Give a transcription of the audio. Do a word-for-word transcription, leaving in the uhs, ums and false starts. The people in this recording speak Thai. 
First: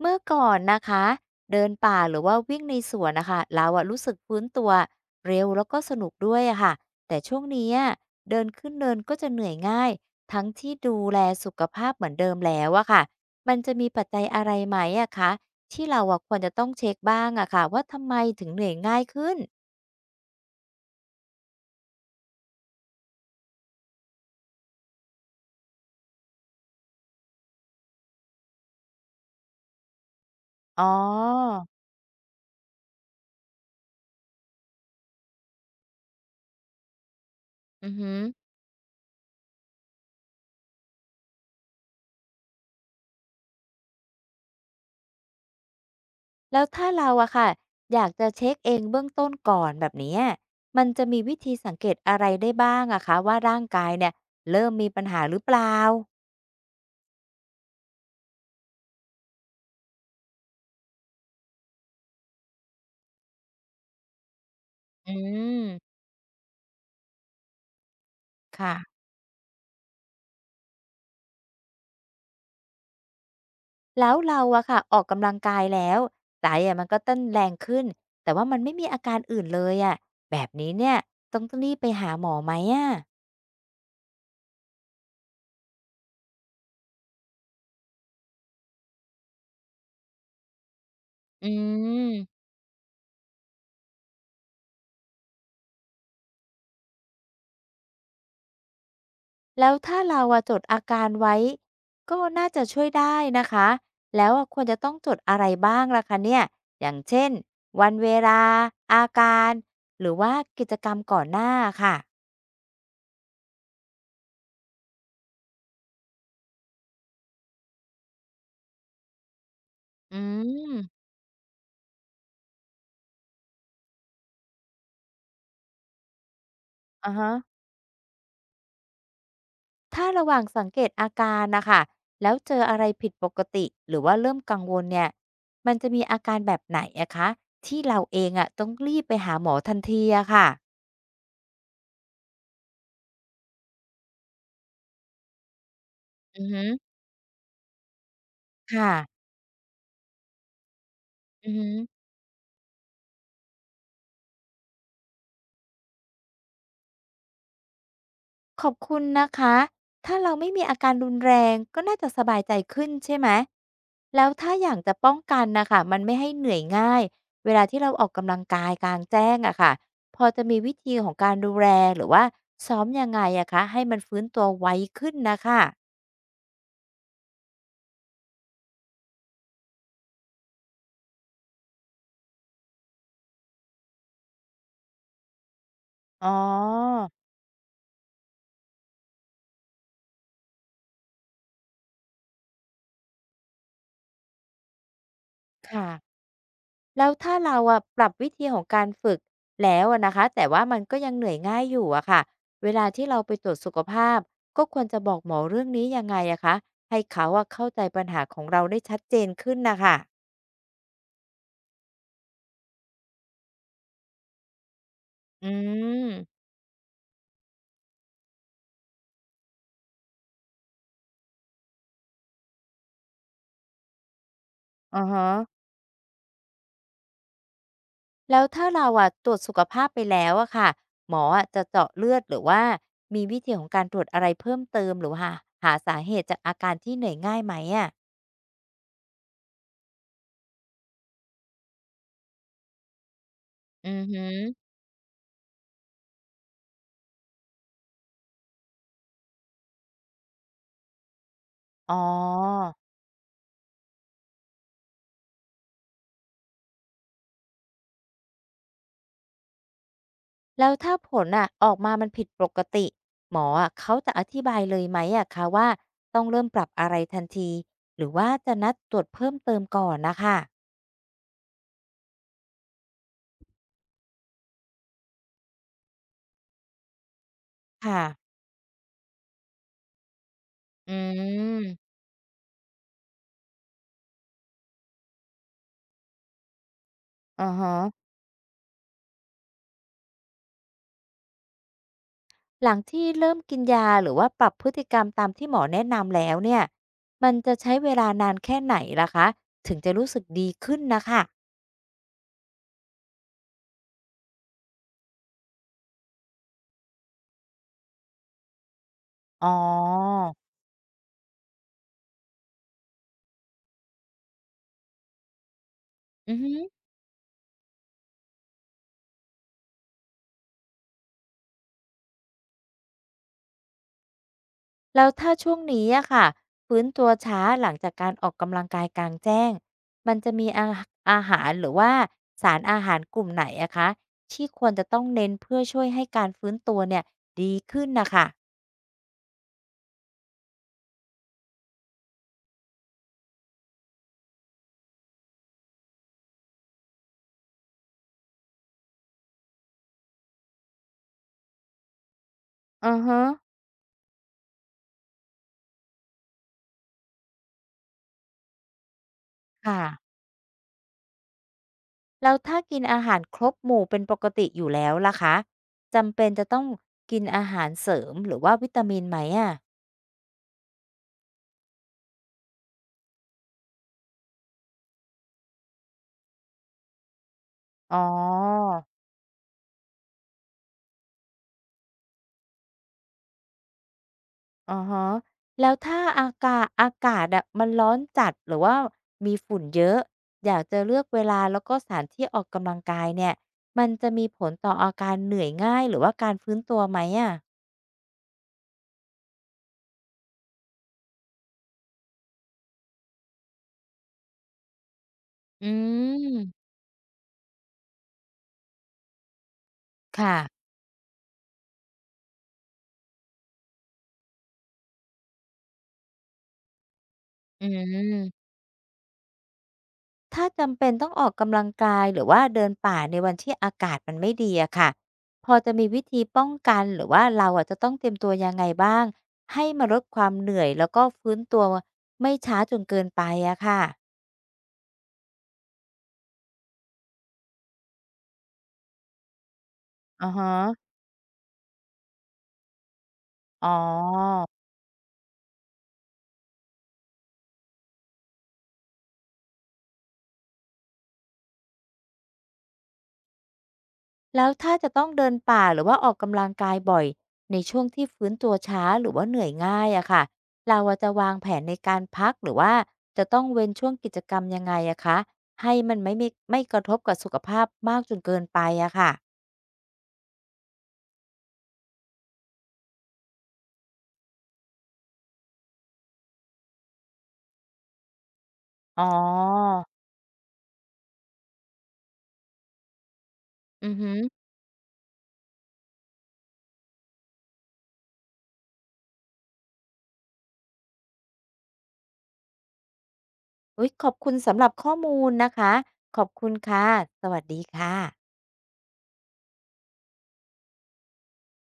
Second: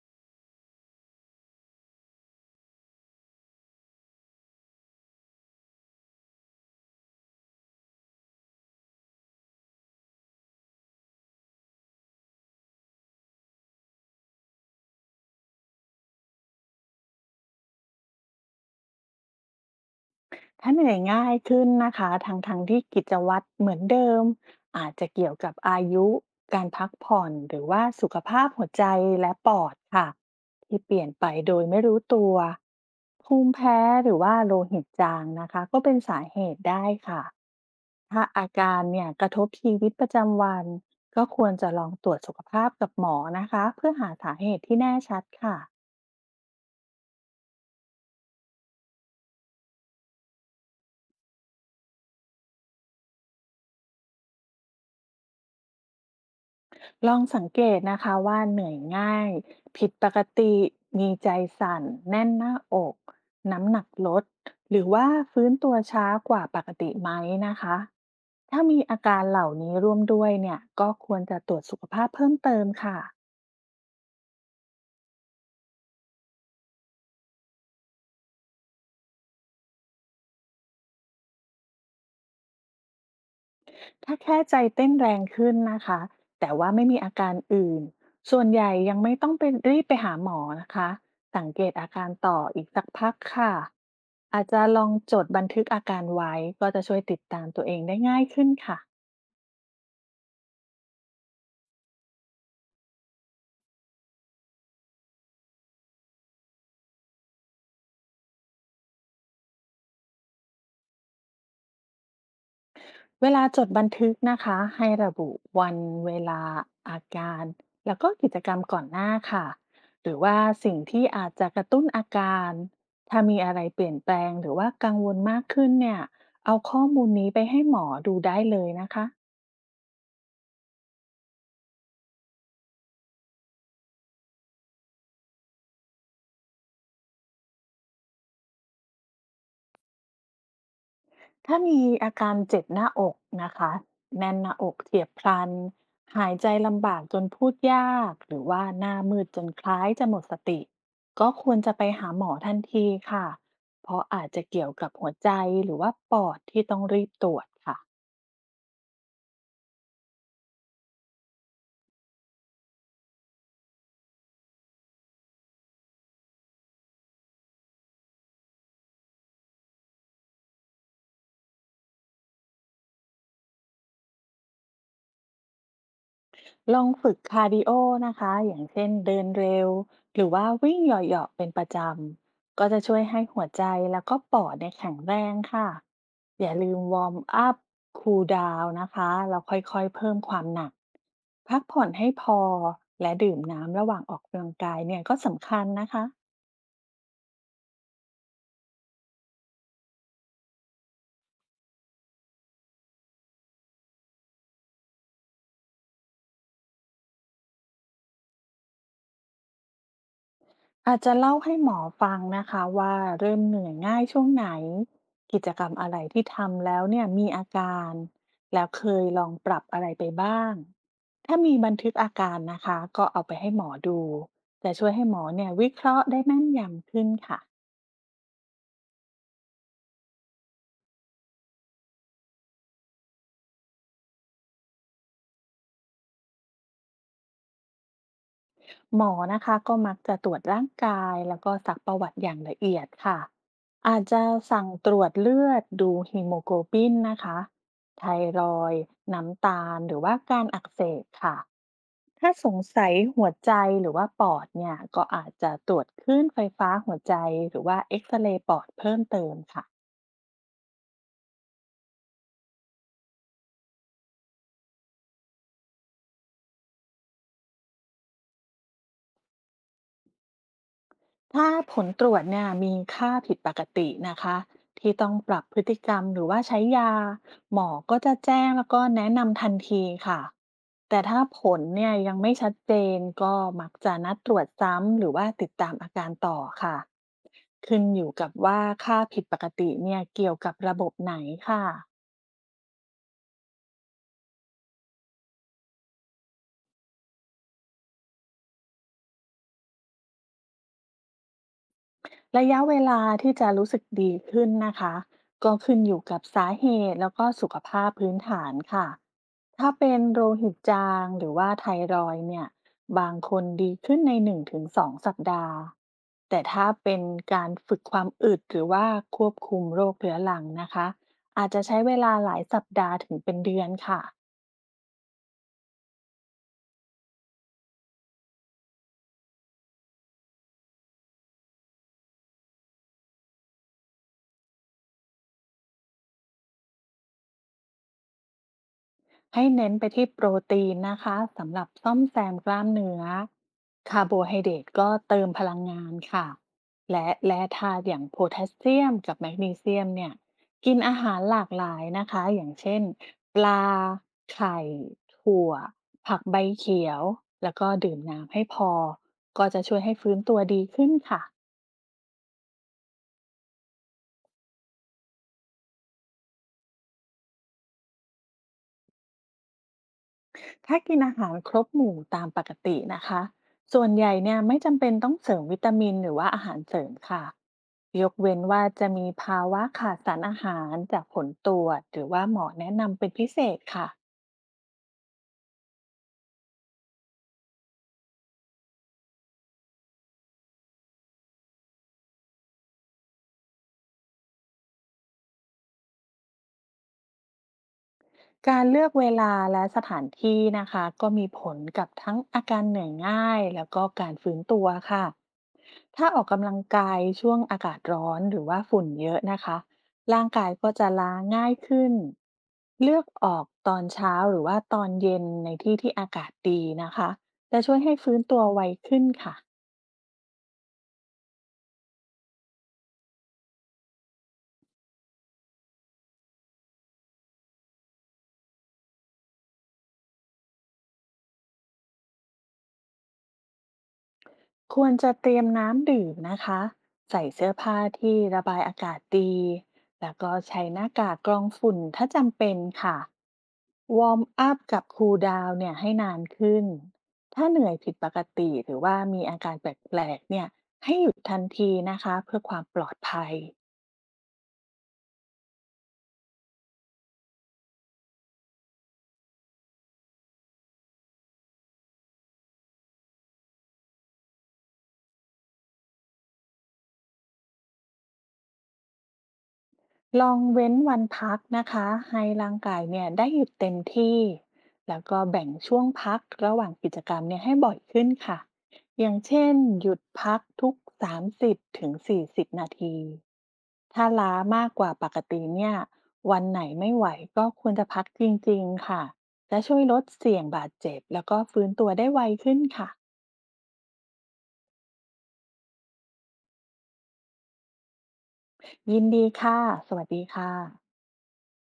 เมื่อก่อนนะคะเดินป่าหรือว่าวิ่งในสวนนะคะเราอะรู้สึกฟื้นตัวเร็วแล้วก็สนุกด้วยอะค่ะแต่ช่วงนี้อะเดินขึ้นเนินก็จะเหนื่อยง่ายทั้งที่ดูแลสุขภาพเหมือนเดิมแล้วอะค่ะมันจะมีปัจจัยอะไรไหมอะคะที่เราอะควรจะต้องเช็คบ้างอะค่ะว่าทำไมถึงเหนื่อยง่ายขึ้นถ้าเหนื่อยง่ายขึ้นนะคะทั้งทงที่กิจวัตรเหมือนเดิมอาจจะเกี่ยวกับอายุการพักผ่อนหรือว่าสุขภาพหัวใจและปอดค่ะที่อ๋อเปลี่ยนไปโดยไม่รู้ตัวภูมิแพ้หรือว่าโลหิตจางนะคะก็เป็นสาเหตุได้ค่ะอือฮอ ถ้าอาการเนี่ยกระทบชีวิตประจำวันก็ควรจะลองตรวจสุขภาพกับหมอนะคะเพื่อหาสาเหตุที่แน่ชัดค่ะ แล้วถ้าเราอะค่ะอยากจะเช็คเองเบื้องต้นก่อนแบบเนี้ยมันจะมีวิธีสังเกตอะไรได้บ้างอะคะว่าร่างกายเนี่ยเริ่มมีปัญหาหรือเปล่า ลองสังเกตนะคะว่าเหนื่อยง่ายผิดปกติมีใจสั่นแน่นหน้าอกน้ำหนักลดหรือว่าอืฟื้นม ตัวช้ากว่าปกติไหมนะคะถ้ามีอาค่ะ การเหล่านี้ร่วมด้วยเนี่ยก็ควรจะตรวจสุขภาพเพิ่มเติมค่ะ แล้วเราอะค่ะออกกำลังกายแล้วใจอะมันก็เต้นแรงขึ้น แต่ว่ามันไม่มีอาการอื่นเลยอะแบบนี้เนี่ยต้องต้องรีบไปหาหมอไหมอะถ้าแค่ใจเต้นแรงขึ้นนะคะ แต่ว่าไม่มีอาการอื่น ส่วนใหญ่ยังไม่ต้องไปรีบไปหาหมอนะคะ สัอืงเกตอาการต่อม อีกสักพักค่ะ อาจจะลองจดบันทึกอาการไว้ก็จะช่วยติดตามตัวเองได้ง่ายขึ้นค่ะ แล้วถ้าเราอะจดอาการไว้ก็น่าจะช่วยได้นะคะแล้วอะควรจะต้องจดอะไรบ้างล่ะคะเนี่ยอย่างเช่นวันเวลาอาการหรือว่ากิจกรรมก่อนหน้าค่ะเวลาจดบันทึกนะคะให้ระบุวันเวลาอาการแล้วก็กิจกรรมก่อนหน้าค่ะหรือือว่ามสิ่งที่อาจจะกระตุ้นอาการถ้ามีอะไรเปลี่ยนแปลงหรือว่ากังวลมากขึ้นเนี่ยเอาข้อมูลอะนี้ฮะไปให้หมอดูได้เลยนะคะ ถ้าระหว่างสังเกตอาการนะคะแล้วเจออะไรผิดปกติหรือว่าเริ่มกังวลเนี่ยมันจะมีอาการแบบไหนอะคะที่เราเองอะต้องรีบไปหาหมอทันทีอะค่ะถ้ามีอาการเจ็บหน้าอกนะคะแน่นหน้าอกเฉียบพลันหายอืใจอฮลำบากจนพูดยากหรือึว่าหค่ะน้ามืดจนคล้ายจะหมดสติก็คอือวรฮึ จะไปหาหมอทันทีค่ะเพราะอาจจะเกี่ยวกับหัวใจหรือว่าปอดที่ต้องรีบตรวจค่ะ ขอบคุณนะคะ ถ้าเราไม่มีอาการรุนแรงก็น่าจะสบายใจขึ้นใช่ไหม แล้วถ้าอยากจะป้องกันนะคะมันไม่ให้เหนื่อยง่ายเวลาที่เราออกกำลังกายกลางแจ้งอะค่ะพอจะมีวิธีของการดูแลหรือว่าซ้อมยังไงอะคะให้มันฟื้นตัวไวขึ้นนะคะ ลองฝึกคาร์ดิโอนะคะอย่างเช่นเดินเร็วหรือว่าวิ่งเหยาะๆเป็นประจำก็จะช่วยให้หัวใจแล้วก็ปอดเนี่ยแข็งแรงค่ะอ๋ออย่าลืมวอร์มอัพคูลดาวน์นะคะแล้วค่อยๆเพิ่มความหนักพักผ่อนให้พอและดื่มน้ำระหว่างออกกำลังกายเนี่ยก็สำคัญค่ะ นะคะ แล้วถ้าเราอะปรับวิธีของการฝึกแล้วอะนะคะแต่ว่ามันก็ยังเหนื่อยง่ายอยู่อะค่ะเวลาที่เราไปตรวจสุขภาพก็ควรจะบอกหมอเรื่องนี้ยังไงอะคะให้เขาอะเข้าใจปัญหาของเราได้ชัดเจนขึ้นนะค่ะอาจจะเล่าให้หมอฟังนะคะว่าเริ่มเหนื่อยง่ายช่วงไหนกิอืจกรรมอะไรมที่ทำแล้วเนี่ยมีอาการแล้วเคยลองปรับอะไรไปบ้างถ้ามีบันทึกอาการนะคะก็เอาไปให้หมอดูจะช่วยอะให้หมอฮะเนี่ยวิเคราะห์ได้แม่นยำขึ้นค่ะแล้วถ้าเราอะตรวจสุขภาพไปแล้วอะค่ะหมออะจะเจาะเลือดหรือว่ามีวิธีของการตรวจอะไรเพิ่มเติมหรือว่าหาหาสาเหตุจากอาการที่เหนื่อยง่ายไหมอะหมอนะคะก็มักจะตรวจร่างกายแล้วก็สักประวัติอย่างละเอียดค่ะอือาอจหืจะอสั่งตรวจเลือดดูฮีโมโกลบินนะคะไทรอยด์น้ำตาลหรือว่าการอักเสบค่ะ อ๋อ ถ้าสงสัยหัวใจหรือว่าปอดเนี่ยก็อาจจะตรวจคลื่นไฟฟ้าหัวใจหรือว่าเอ็กซเรย์ปอดเพิ่มเติมค่ะแล้วถ้าผลอ่ะออกมามันผิดปกติหมออะเขาจะอธิบายเลยไหมอะคะว่าต้องเริ่มปรับอะไรทันทีหรือว่าจะนัดตรวจเพิ่มเติมก่อนนะคะถ้าผลตรวจเนี่ยมีค่าผิดปกตินะคะที่ต้องปรับพฤติกรรมหรือว่าใช้ยาหมอก็ค่ะจะแจ้งแล้วก็แนะนำทันทีค่ะอืแต่ถ้าผลเนี่มยยังไม่ชัดเจนก็มักจะนัดตรวจซ้ำหรือว่าติดตามอาการต่อค่ะอาฮะขึ้นอยู่กับว่าค่าผิดปกติเนี่ยเกี่ยวกับระบบไหนค่ะ หลังที่เริ่มกินยาหรือว่าปรับพฤติกรรมตามที่หมอแนะนำแล้วเนี่ยมันจะใช้เวลานานแค่ไหนล่ะคะถึงจะรู้สึกดีขึ้นนะคะระยะเวลาที่จะรู้สึกดีขึ้นนะคะก็ขึ้นอยู่กับสาเหตุแล้วก็สุขภาพพื้นฐานค่ะอ๋อถ้าเป็นโลหิตจางหรือว่าไทรอยด์เนี่ยบางคนดีขึ้นในหนึ่งถึงสองสองสัปดาห์อือแต่ฮึ ถ้าเป็นการฝึกความอึดหรือว่าควบคุมโรคเรื้อรังนะคะอาจจะใช้เวลาหลายสัปดาห์ถึงเป็นเดือนค่ะ แล้วถ้าช่วงนี้อะค่ะฟื้นตัวช้าหลังจากการออกกำลังกายกลางแจ้งมันจะมีอาอาหารหรือว่าสารอาหารกลุ่มไหนอะคะที่ควรจะต้องเน้นเพื่อช่วยให้การฟื้นตัวเนี่ยดีขึ้นนะคะให้เน้นไปที่โปรตีนนะคะสำหรับซ่อมแซมกล้ามเนื้อคาร์โบไฮเดรตก็เติมพลังงานค่ะและแร่ธาตุอย่างโพแทสเซียมกับแมกนีเซียมเนี่ยกินอาหารหลากหลายนะคะอย่างเช่นอือฮะปลาไข่ถั่วผักใบเขียวแล้วก็ดื่มน้ำให้พอก็จะช่วยให้ค่ะฟื้นตัวดีขึ้นค่ะ แล้วถ้ากินอาหารครบหมู่เป็นปกติอยู่แล้วล่ะคะจำเป็นจะต้องกินอาหารเสริมหรือว่าวิตามินไหมอะถ้ากินอาหารครบหมู่ตามปกตินะคะส่วนใหญ่เนี่ยไม่จำเป็นต้องเสริมวิตามินหรือว่าอาหารเสริมค่ะอ๋อ ยกเว้นว่าจะมีภาวะขาดสารอาหารจากผลตรวจหรือว่าหมอแนะนำเป็นพิเศษค่ะ ออฮะแล้วถ้าอากาศอากาศอะมันร้อนจัดหรือว่ามีฝุ่นเยอะอยากจะเลือกเวลาแล้วก็สถานที่ออกกำลังกายเนี่ยมันจะมีผลต่ออาการเหนื่อยง่ายหรือว่าการฟื้นตัวไหมอะการเลือกเวลาและสถานที่นะคะก็มีผลกับทั้งอาการเหนื่อยง่ายแล้วก็การฟื้นตัวค่ะอืถ้าออกกำลังมกายช่วงอากาศร้อนหรือว่าฝุ่นเยอะนะคะร่างค่ะกายก็จะล้าง่ายขึ้นเลือกออกตอนเช้าหรือว่าตอนเย็นในที่ที่อากาศดีนะคะจะอืช่วยให้ฟื้นตัวมไวขึ้นค่ะ ถ้าจำเป็นต้องออกกำลังกายหรือว่าเดินป่าในวันที่อากาศมันไม่ดีอะค่ะพอจะมีวิธีป้องกันหรือว่าเราอะจะต้องเตรียมตัวยังไงบ้างให้มาลดความเหนื่อยแล้วก็ฟื้นตัวไม่ช้าจนเกินไปอะค่ะ ควรจะเตรียมน้ำดื่มนะคะใส่เสื้อผ้าที่ระบายอากาศดีแล้วอะก็ฮะใช้หน้ากากกรองฝุ่นถ้าจำเป็นค่ะอ๋อวอร์มอัพกับคูลดาวน์เนี่ยให้นานขึ้นถ้าเหนื่อยผิดปกติหรือว่ามีอาการแปลกๆเนี่ยให้หยุดทันทีนะคะเพื่อความปลอดภัย แล้วถ้าจะต้องเดินป่าหรือว่าออกกำลังกายบ่อยในช่วงที่ฟื้นตัวช้าหรือว่าเหนื่อยง่ายอะค่ะเราอะจะวางแผนในการพักหรือว่าจะต้องเว้นช่วงกิจกรรมยังไงอะคะให้มันไม่ไม่ไม่กระทบกับสุขภาพมากจนเกินไปอะค่ะลองเว้นวันพักนะคะให้ร่างกายเนี่ยได้หยุดเต็มที่แล้วก็แบ่งช่วงพักระหว่างกิจกรรมเนี่ยให้บ่อยขึ้นค่ะอ๋ออย่างเช่นหยุดพักทุกสามสิบถึงสี่สิบนาทีอือถ้าฮึล้าอมากกว่าปกติเนี่ยวันไหนไม่ไหวก็ควรจะพักจริงๆค่ะจะช่วยลดเสี่ยงบาดเจ็บแล้วก็ฟื้นตัวได้ไวขึ้นค่ะอุ๊ยขอบคุณสำหรับข้อมูลนะคะขอบคุณค่ะ สวัสดีค่ะยินดีค่ะสวัสดีค่ะ